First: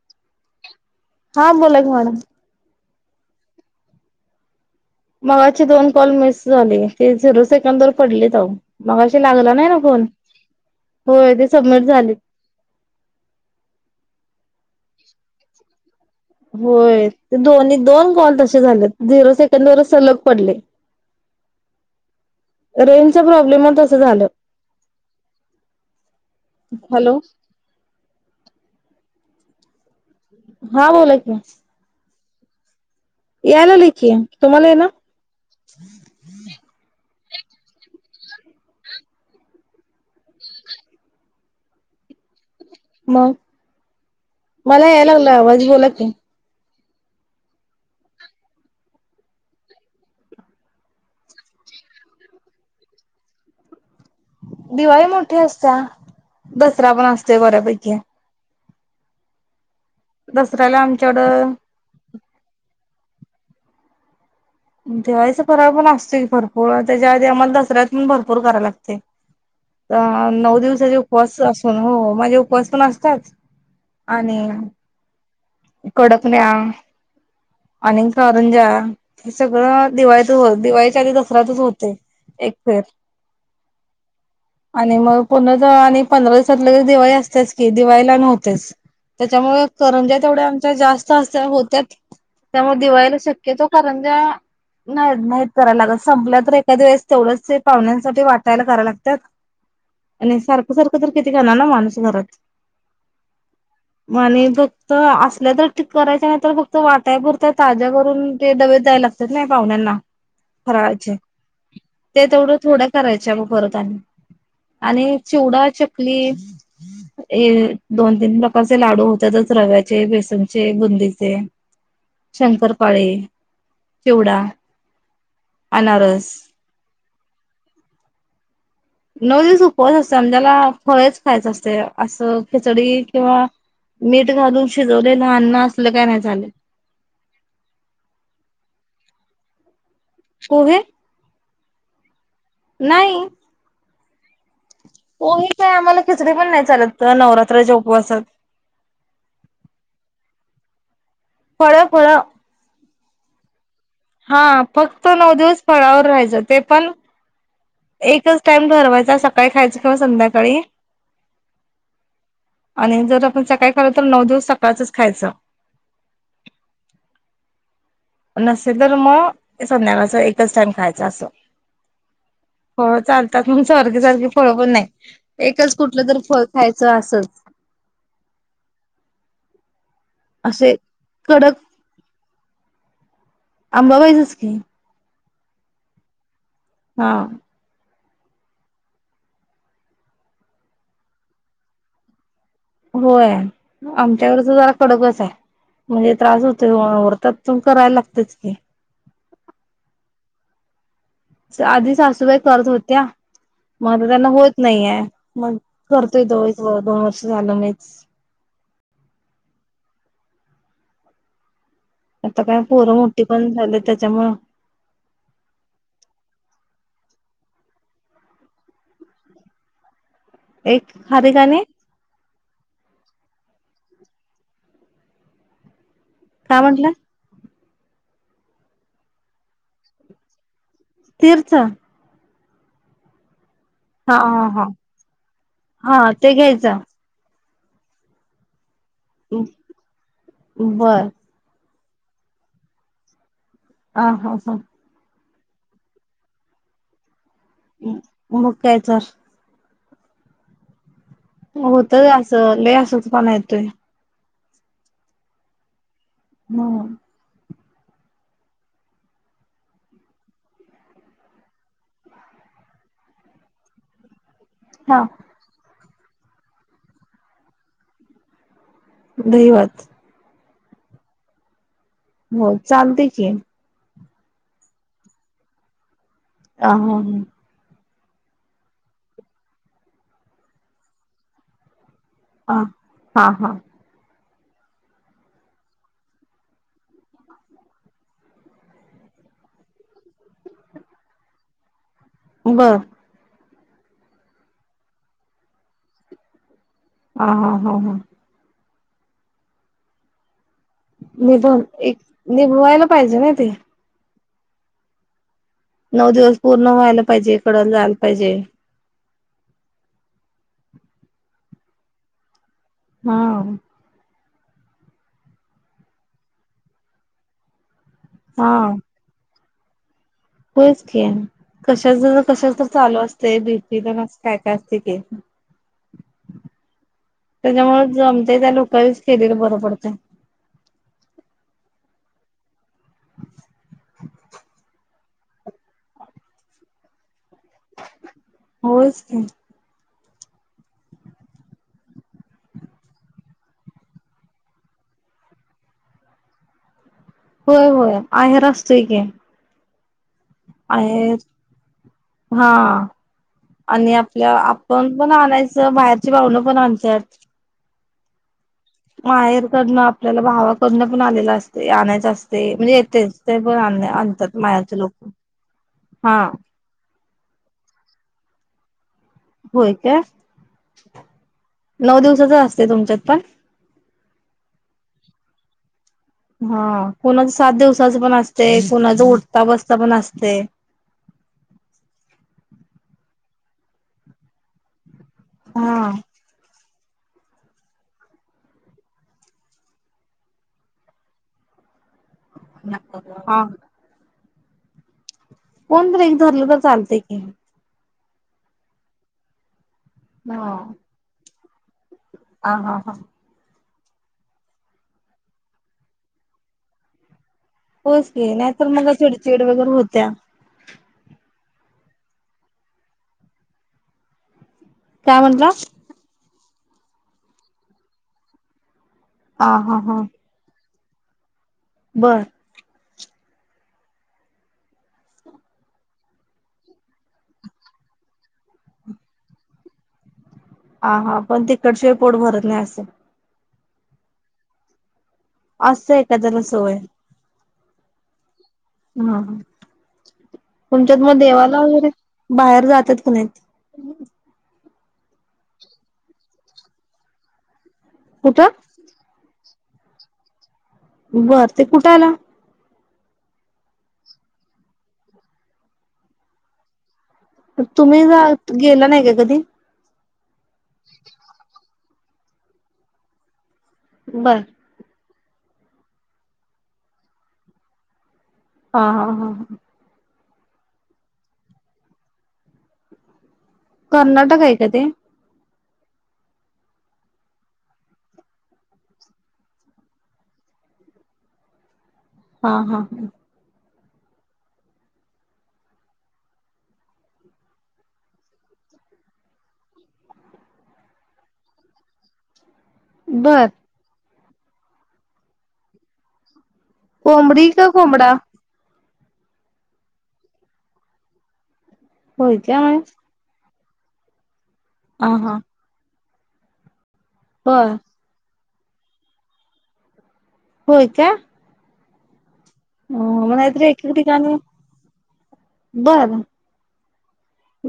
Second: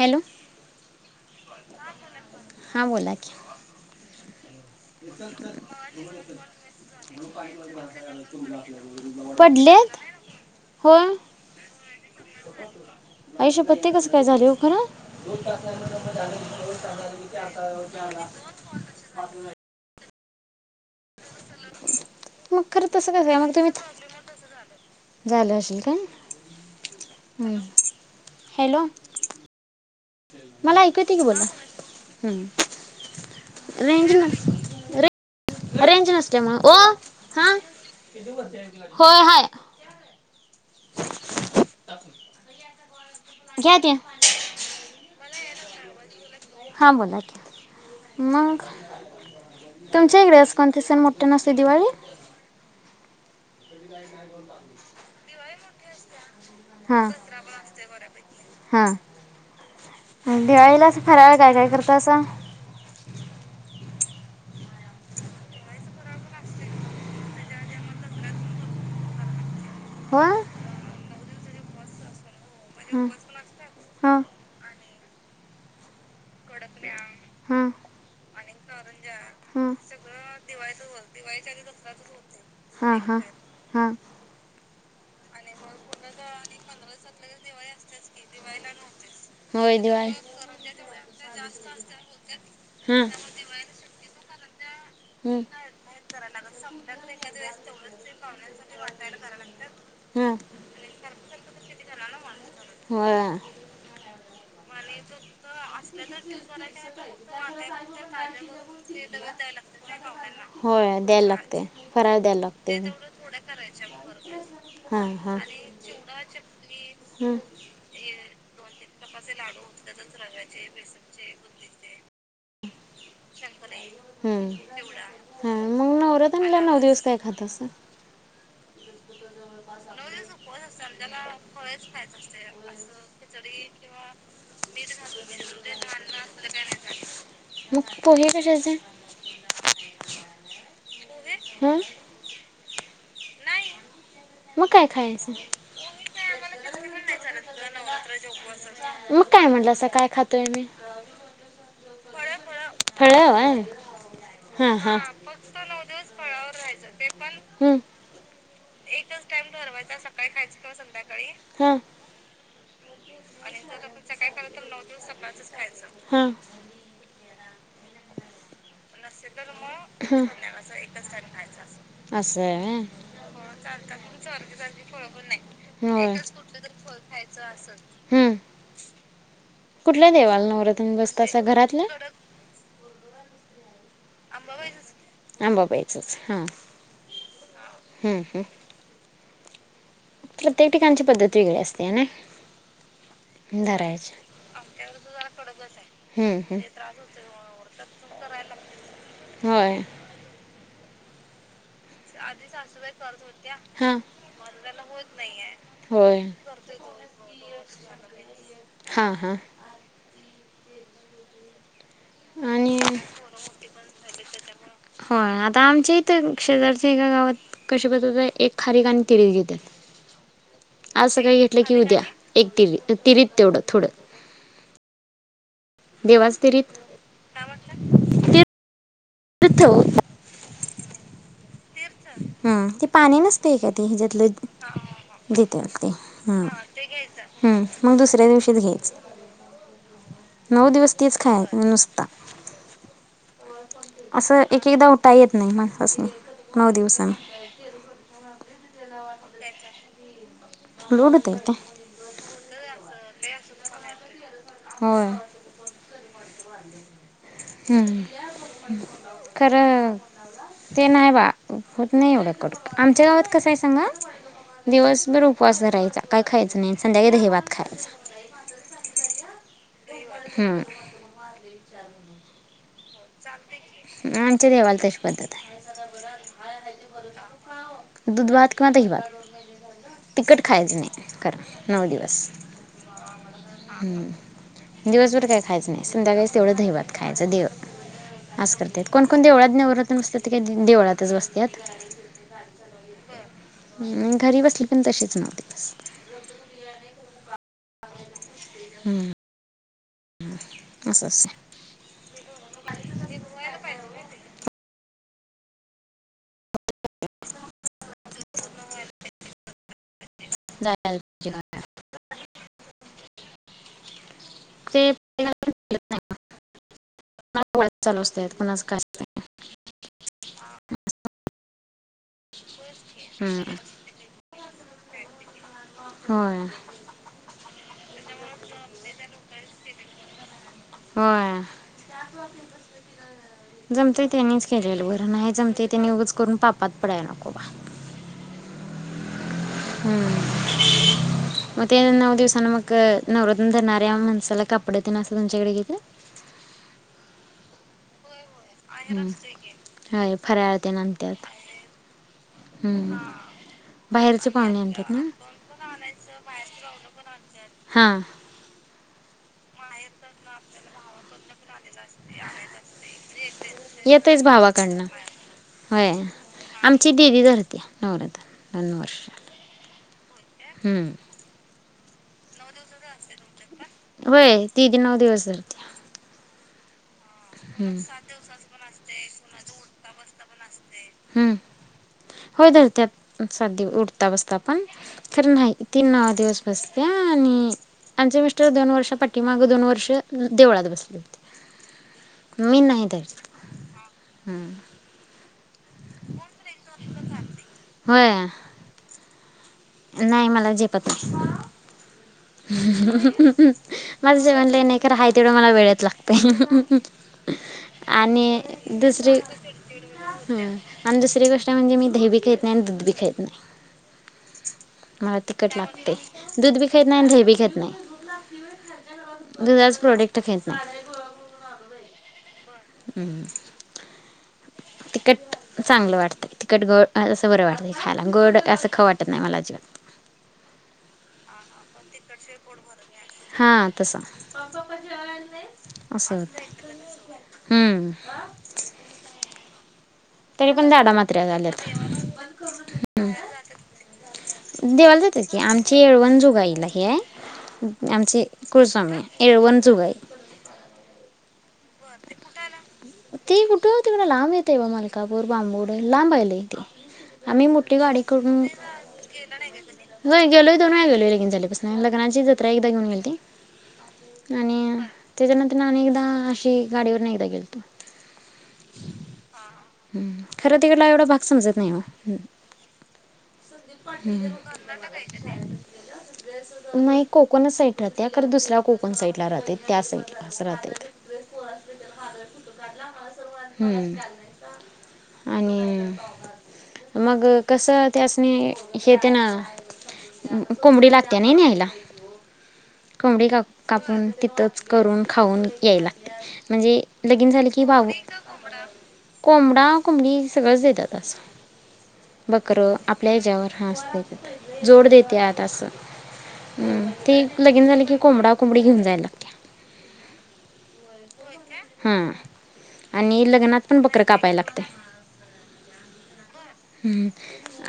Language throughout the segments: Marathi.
हॅलो. हा बोला की मॅडम. हां बोला की. मगाचे दोन कॉल मिस झाले ते झिरो सेकंद वर पडलेत अहो मगाशी लागला नाही पडले. ना फोन होय ते सलग झाले. आईशप्पथ कसं काय झाले हो खर.? होय दोन-दोन कॉल तसे झाले. झिरो सेकंड वरच सलग पडले. मग खरं तसं रेंज कसं काय मग तुम्ही प्रॉब्लेममुळे तस झालं. झालं असेल का हॅलो हम्. हॅलो. मला ऐकू येतय की बोला हम्म. याय लागलंय की रेंज तुम्हाला येईना ने रेंज नसते मूळ ओ. हा होय. हाय. मग घ्या ते मला याय लागला आवाज बोला की. हां बोला की. मग. तुमच्या इकडेे असं कोणते सण मोठ्यानं असतंय दिवाळी? [unintelligible] ठे असता दसरा पण हां असतंय बऱ्यापैकी. हां दसऱ्याला दिवाळीला अस फराळ काय आमच्याकडं काय करता असं? दिवाळीचा फराळ पण असतोय की भरपूर त्याच्या आधी आम्हाला दसऱ्यात पण भरपूर करायला लागतंय. अ नऊ हां दिवसाचे उपवास आसून हो माझे उपवास पण असतात आणि कडकण्या हां आणि कारंजा हे हां सगळं दिवाळीत दिवाळीच्या आधी दसऱ्यातच होतंय एक फेर हां. आणि म पुन्हा ज आणि पंधरा दिवसात लगेच दिवाळी असतेच की दिवाळीला नव्हतीस. त्याच्यामुळ होय दिवाळी करंजा तेवढ्या आमच्या जास्त आ स होतात. त्यामुळे हा दिवाळीला शक्यतो करंज्या नाही हम्म नाहीत करायला लागत संपल्या तर एखाद वेळेस तेवढंच ते पाहुण्यांसाठी वाटायला कराय लागत्यात. हम्म आणि सारखं सारखं तर किती करणार ना माणूस घरात होय म्हणि फक्त असल्या तर ठीक करायच्या नाही तर फक्त वाटाय पुरता ताज्या करून ते डबे द्याय लागतात नाही पाहुण्यांना होय फराळाचे. द्यायला लागतंय ते तेवढं थोड्या करायच्या मग परत आणि. हा आणि हा चिवडा चकली हम्म हे दोन तीन प्रकारचे लाडू होत्यातच रव्याचे, बेसनचे, बुंदीचे. शंकरपाळी चिव हम्म हा मग नवरातीला नऊ दिवस काय खातसा? नऊ दिवस उपवास असते त्याला फळेच खायचं असतय आसं खिचडी किंवा मीठ घालून शिजवलेले अन्न असलना का झाल. मग पोहे कशाचे? पोहे हा नाही. मग काय खायचं पोहे काय आम्हाला खिचडी पण नाही चालत नवरात्राच्या उपवासात. मग काय म्हटलासा काय खातोय मी. फळ फळ फळ आण. हा फक्त नऊ दिवस फळावर राहायचं ते पण एकच टाइम. ठरवायचा एकच टाईम सकाळी खायचं ठरवायच किंवा सकाळी खायच संध्याकाळी का संध्याकाळी.. हम. आणि जर आपण सकाळी खालो तर नऊ दिवस सकाळचच खायचं. हा [inaudible] नसेल तर म संध्याकाळच एकच टाइम खायचा असं असं आहे हो चालतात सारखे सारखे फळ पण नाही एकच व्हय कुठलं होय. तर फळ खायचं असच. [inaudible] हम्म कुठल्या देवाला नवरातन बसतासा घरातल्या? आंबाबाईचच की अंबाबाईचच हा. हा. हम हम. प्रत्येक ठिकाणची पद्धत वेगळी असते हे ना. होय धरायची. आमच्याकडच जरा कडकच आहे म्हणजे हम्म त्रास हम्म. होतो करायला लागतच. लागतंय. होय. आधी सासूबाई करत होत्या. मग हां आता त्यांना होत नाहीये मग होय करतोय तो. दोन वर्ष झालं नाहीच. हां हां आता काय आणि पोरं मोठी पण झाले त्याच्यामुळं हो आता आमच्या इथ शेजारच्या. एका गावात कसे बसे एक खारी गाणी तिरीज घेतात. एक आज खारीक सकाळी घेतलं आणि की उद्या. एक तिरी तिरीत तेवढं थोडं. देवासच काय तरीत म्हंटलं ते. तीर्थ बोलतात. तीर्थ. हम् ते पाणी नसते. ते का ती हा हच्यातलं हा हा देते [unintelligible] हा ते ह घ्यायचं हम्म मग दुसऱ्या दिवशी घ्यायच. नऊ दिवस बर तेच खायायचं नुसत. ह हा असं हा एक-एकदा उठाय येत नाही मडपातून नाही नऊ दिवसाने. ् मग काय तर. लोक [unintelligible] होत अस. लई अशक्त पाना येतोय. हो. हम. हम्म खर. ते नाही बा होत नाही एवढं कडू. आमच्या गावात कसं आहे सांगा. हा दिवसभर उपवास धरायचा. काय खायच नाही संध्याकाळी दही भात खायचा. दही भात हम्म हो चालते की. आमच्या देवाला तशी पद्धत आहे. अ ह ह दुधभात किंवा दहीभात तिखट खायचं नाही खरं नऊ दिव अ हा हा दिवसभर काय खायचं नाही, संध्याकाळीच तेवढं दहिभात खायचं देव असं करतात, कोण कोण देवळात नवरतन बसतात ती काय देवळातच बसतात. बर हम्म घरी बसली पण तशीच नऊ दिवस. हा हा हा हा हम्म [unintelligible] निभ एक निभवायला पाहिजे ना ते. नऊ दिवस पूर्ण व्हायला पाहिजे इकडं जायला पाहिजे. जायला पाहिजे [unintelligible] हा ते [unintelligible] नाही चालू असतय हा कोणाच काय असतंय. होयच की. कशाच न कशाच तर चालू असतंय, हम्म बी पी दमा असं काय काय असते ते. होय त्याच्यामुळे जमतेय त्या लोकांनीच केेलेलं बरं पडतंय. होय. जमतंय त्यांनीच केलेलं बरं, नाय जमतंय त्यांनी उगच करून पापात पडाय नको बा. होयच की. हम्म मग ते नऊ दिवसानं मग नवरत्न धरणाऱ्या माणसाला कापडं तेन असं तुमच्याकडे घेत? होय होय, आहेर असतुय की. ते आहेर आणत्यात, हा हम्म. आणि बाहेरचे आपल्या पाहुणे आणतात आपण ना पण आणायचं बाहेरची भावंड पण आणत्यात. हा माहेरकडनं आपल्याला भावाकडनं पण आलेला अस ते आणायचं असतंय, म्हणजे येतेच ते पण आण येतयच आणतात माहेरचे भावाकडनं लोकं होय, आमची दिदी धरत्या नवरात्र दोन वर्ष. होय का? नऊ दिवसाच असते तुमच्यात पण? होय दीदी नऊ दिवस धरते. हा कुणाचं सात दिवसाचं पण असतंय कुणाचं उठता बसता पण असतंय. हम्म, होय धरत्यात सात दि उठता बसता पण. खरं नाही, हा ती नऊ दिवस बसत्या आणि आमचे मिस्टर दोन वर्षा पाठीमाग दोन वर्ष देवळात बसले होते. मी नाही धरत हा हम्म कोणतर एक धरलं तर चालतंय की. होय नाही हा मला झेपत नाही. [unintelligible] हा हा हा माझं जेवण लई नाही खरं. आहे तेवढं मला वेळेत लागतंय. होच आणि की नाहीतर मग दुसरी. चिडचिड वगैरे होत्या. आणि दुसरी गोष्ट म्हणजे मी. दही बी खात नाही दूध बी खात नाही मला काय म्हटला तिखट लागतंय. दुध बी नाही दही बी खात नाही हा दुधाचे प्रोडक्ट खात नाही. बरं हम्म [inaudible] तिखट चांगलं वाटतंय तिखट गोड असं बरं वाटतं खायला गोड असं खाऊ वाटत नाही मला अजिबात. हा हा पण तिखटशिवाय पोट भरत नाही असं. हा तसं. असते असं एखाद्याला होतंय सवय. हम्म. हा हा. तरी पण दाढा तुमच्यात मग मात्र्या देवाला आल्यात. वगैरे बाहेर जातात की नाहीत. देवाला जातात की आमची येळवण जूगाईला ही आहे. आमची कुठं कुलस्वामिनी येळवणजुगाई. बर ते कुठे आलं? ती कुठे होती लांब येते बघा मलकापूर बांबूड लांब आहे लय ते. आम्ही मोठी तुम्ही गाडी जा गेला नाही का कधी? हो गेलोय दोन गेलोय लगीन झालेपासून लग्नाची जत्रा एकदा घेऊन गेलती. बर आणि त्याच्यानंतर अनेकदा अशी गाडीवरून एकदा गेलतो. हा हा हा हा. हम् खरं तिकडला एवढा भाग समजत नाही ओ. कर्नाटक आहे का ते? नाही कोकणच साईट राहते खरं दुसऱ्या कोकण साईड ला राहते त्या साईडलाच राहते. [inaudible] हा हा हम्म आणि मग कसं त्यासनी हेे तेन कोंबडी लागते नाय न्ह्यायला. कोंबडी बर कापून तिथंच करून खाऊन याय लागते. म्हणजे लगिन झाले कोंबडी की का बाऊ कोंबडा कोंबडा कोंबडी सगळंच देतात अससं होय बकर काय आपल्या हेच्यावर हाअसते जोड हा हा देतात असं ती लगन बर झाली की कोंबडा कोंबडी घेऊन जायला लागते हा. हो मतरी एक ठिकाणी लागते बर हम्म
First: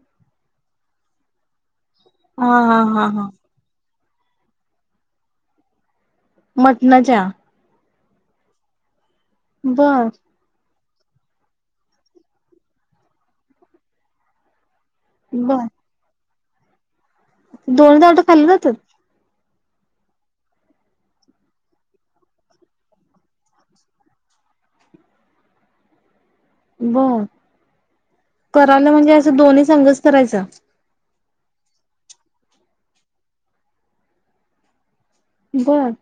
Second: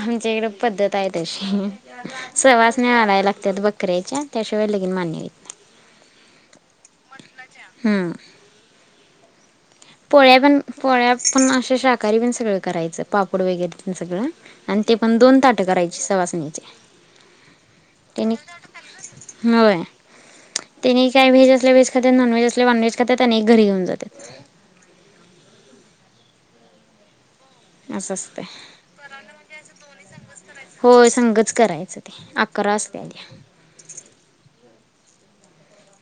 आमच्या इकडे पद्धत आहे तशी हा हा सवास हा मिळालाय हा लागतात ब कर्रेच्या त्याशिवाय लेगीन मान्य होत नाही. मटनच्या हां. बर पोळ्या पण पोळ्या पण अशे शाकाहारी पण सगळं करायचं पापड वगैरे प सगळं. आणि ते पण दोन ताटं बर करायची सवासनी. दोन ताटं खाल्ली जातात. होय. त्यांने काही व्हेज असले व्हेज खाते नॉन व्हेज असले नॉन व्हेज खातात आणि एक घरी घेऊन जातात. बर असं असतंय करायला म्हणजे असं दोन्ही संघच करायचं. संघच करायचं ते अकरा असतेत. बर.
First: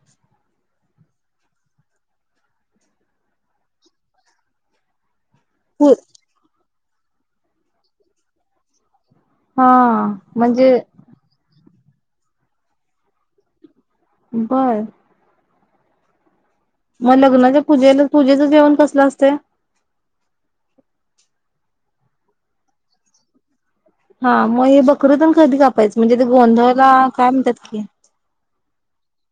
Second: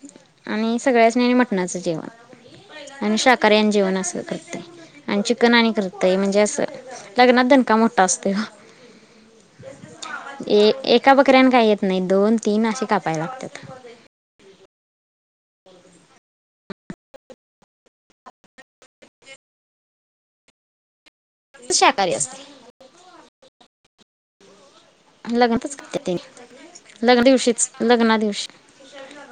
सगळ्याच मटणाचं जेवण आणि शाकाऱ्यान जेवण असं करते. आणि चिकन आणि पू करतय म्हणजे असं लग्नात दणका मोठा असतोय ओ. हा ए म्हणजे एका बकऱ्याने काही येत नाही दोन तीन असे कापायला लागतात. बर मग लग्नाच्या पूजेला पूजेच जेवण कसलं असत. शाकाहारी असते. हा मग हे बकरी तेन कधी लग्नातच करतात कापायचं. म्हणजे ते त्यानी गोंधळला काय म्हणतात की ते.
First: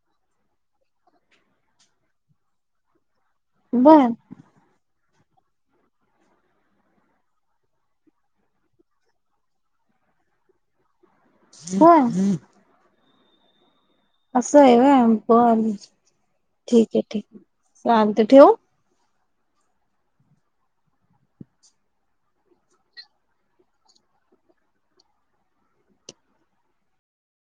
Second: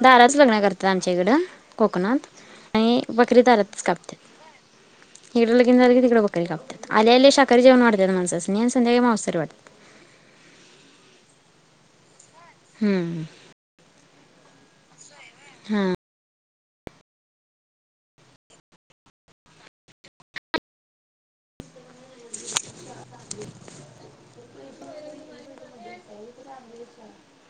दारच लग्न करतात आमच्या इकडं कोकणात आणि. बकरी दारातच बर कापत्यात. हिकडं लगीन झालं की तीड बकरी कापतात. आल्या आल्या शाकाहारी जेवन वाडतात माणसांनी आणि संध्याकाळी मावसारी वाढतात. ह [unintelligible] होय. हम्म. असं आहे होय. बर हा ठीक आहे. ठीक चालतय ठेवू. [inaudible] [inaudible] [inaudible]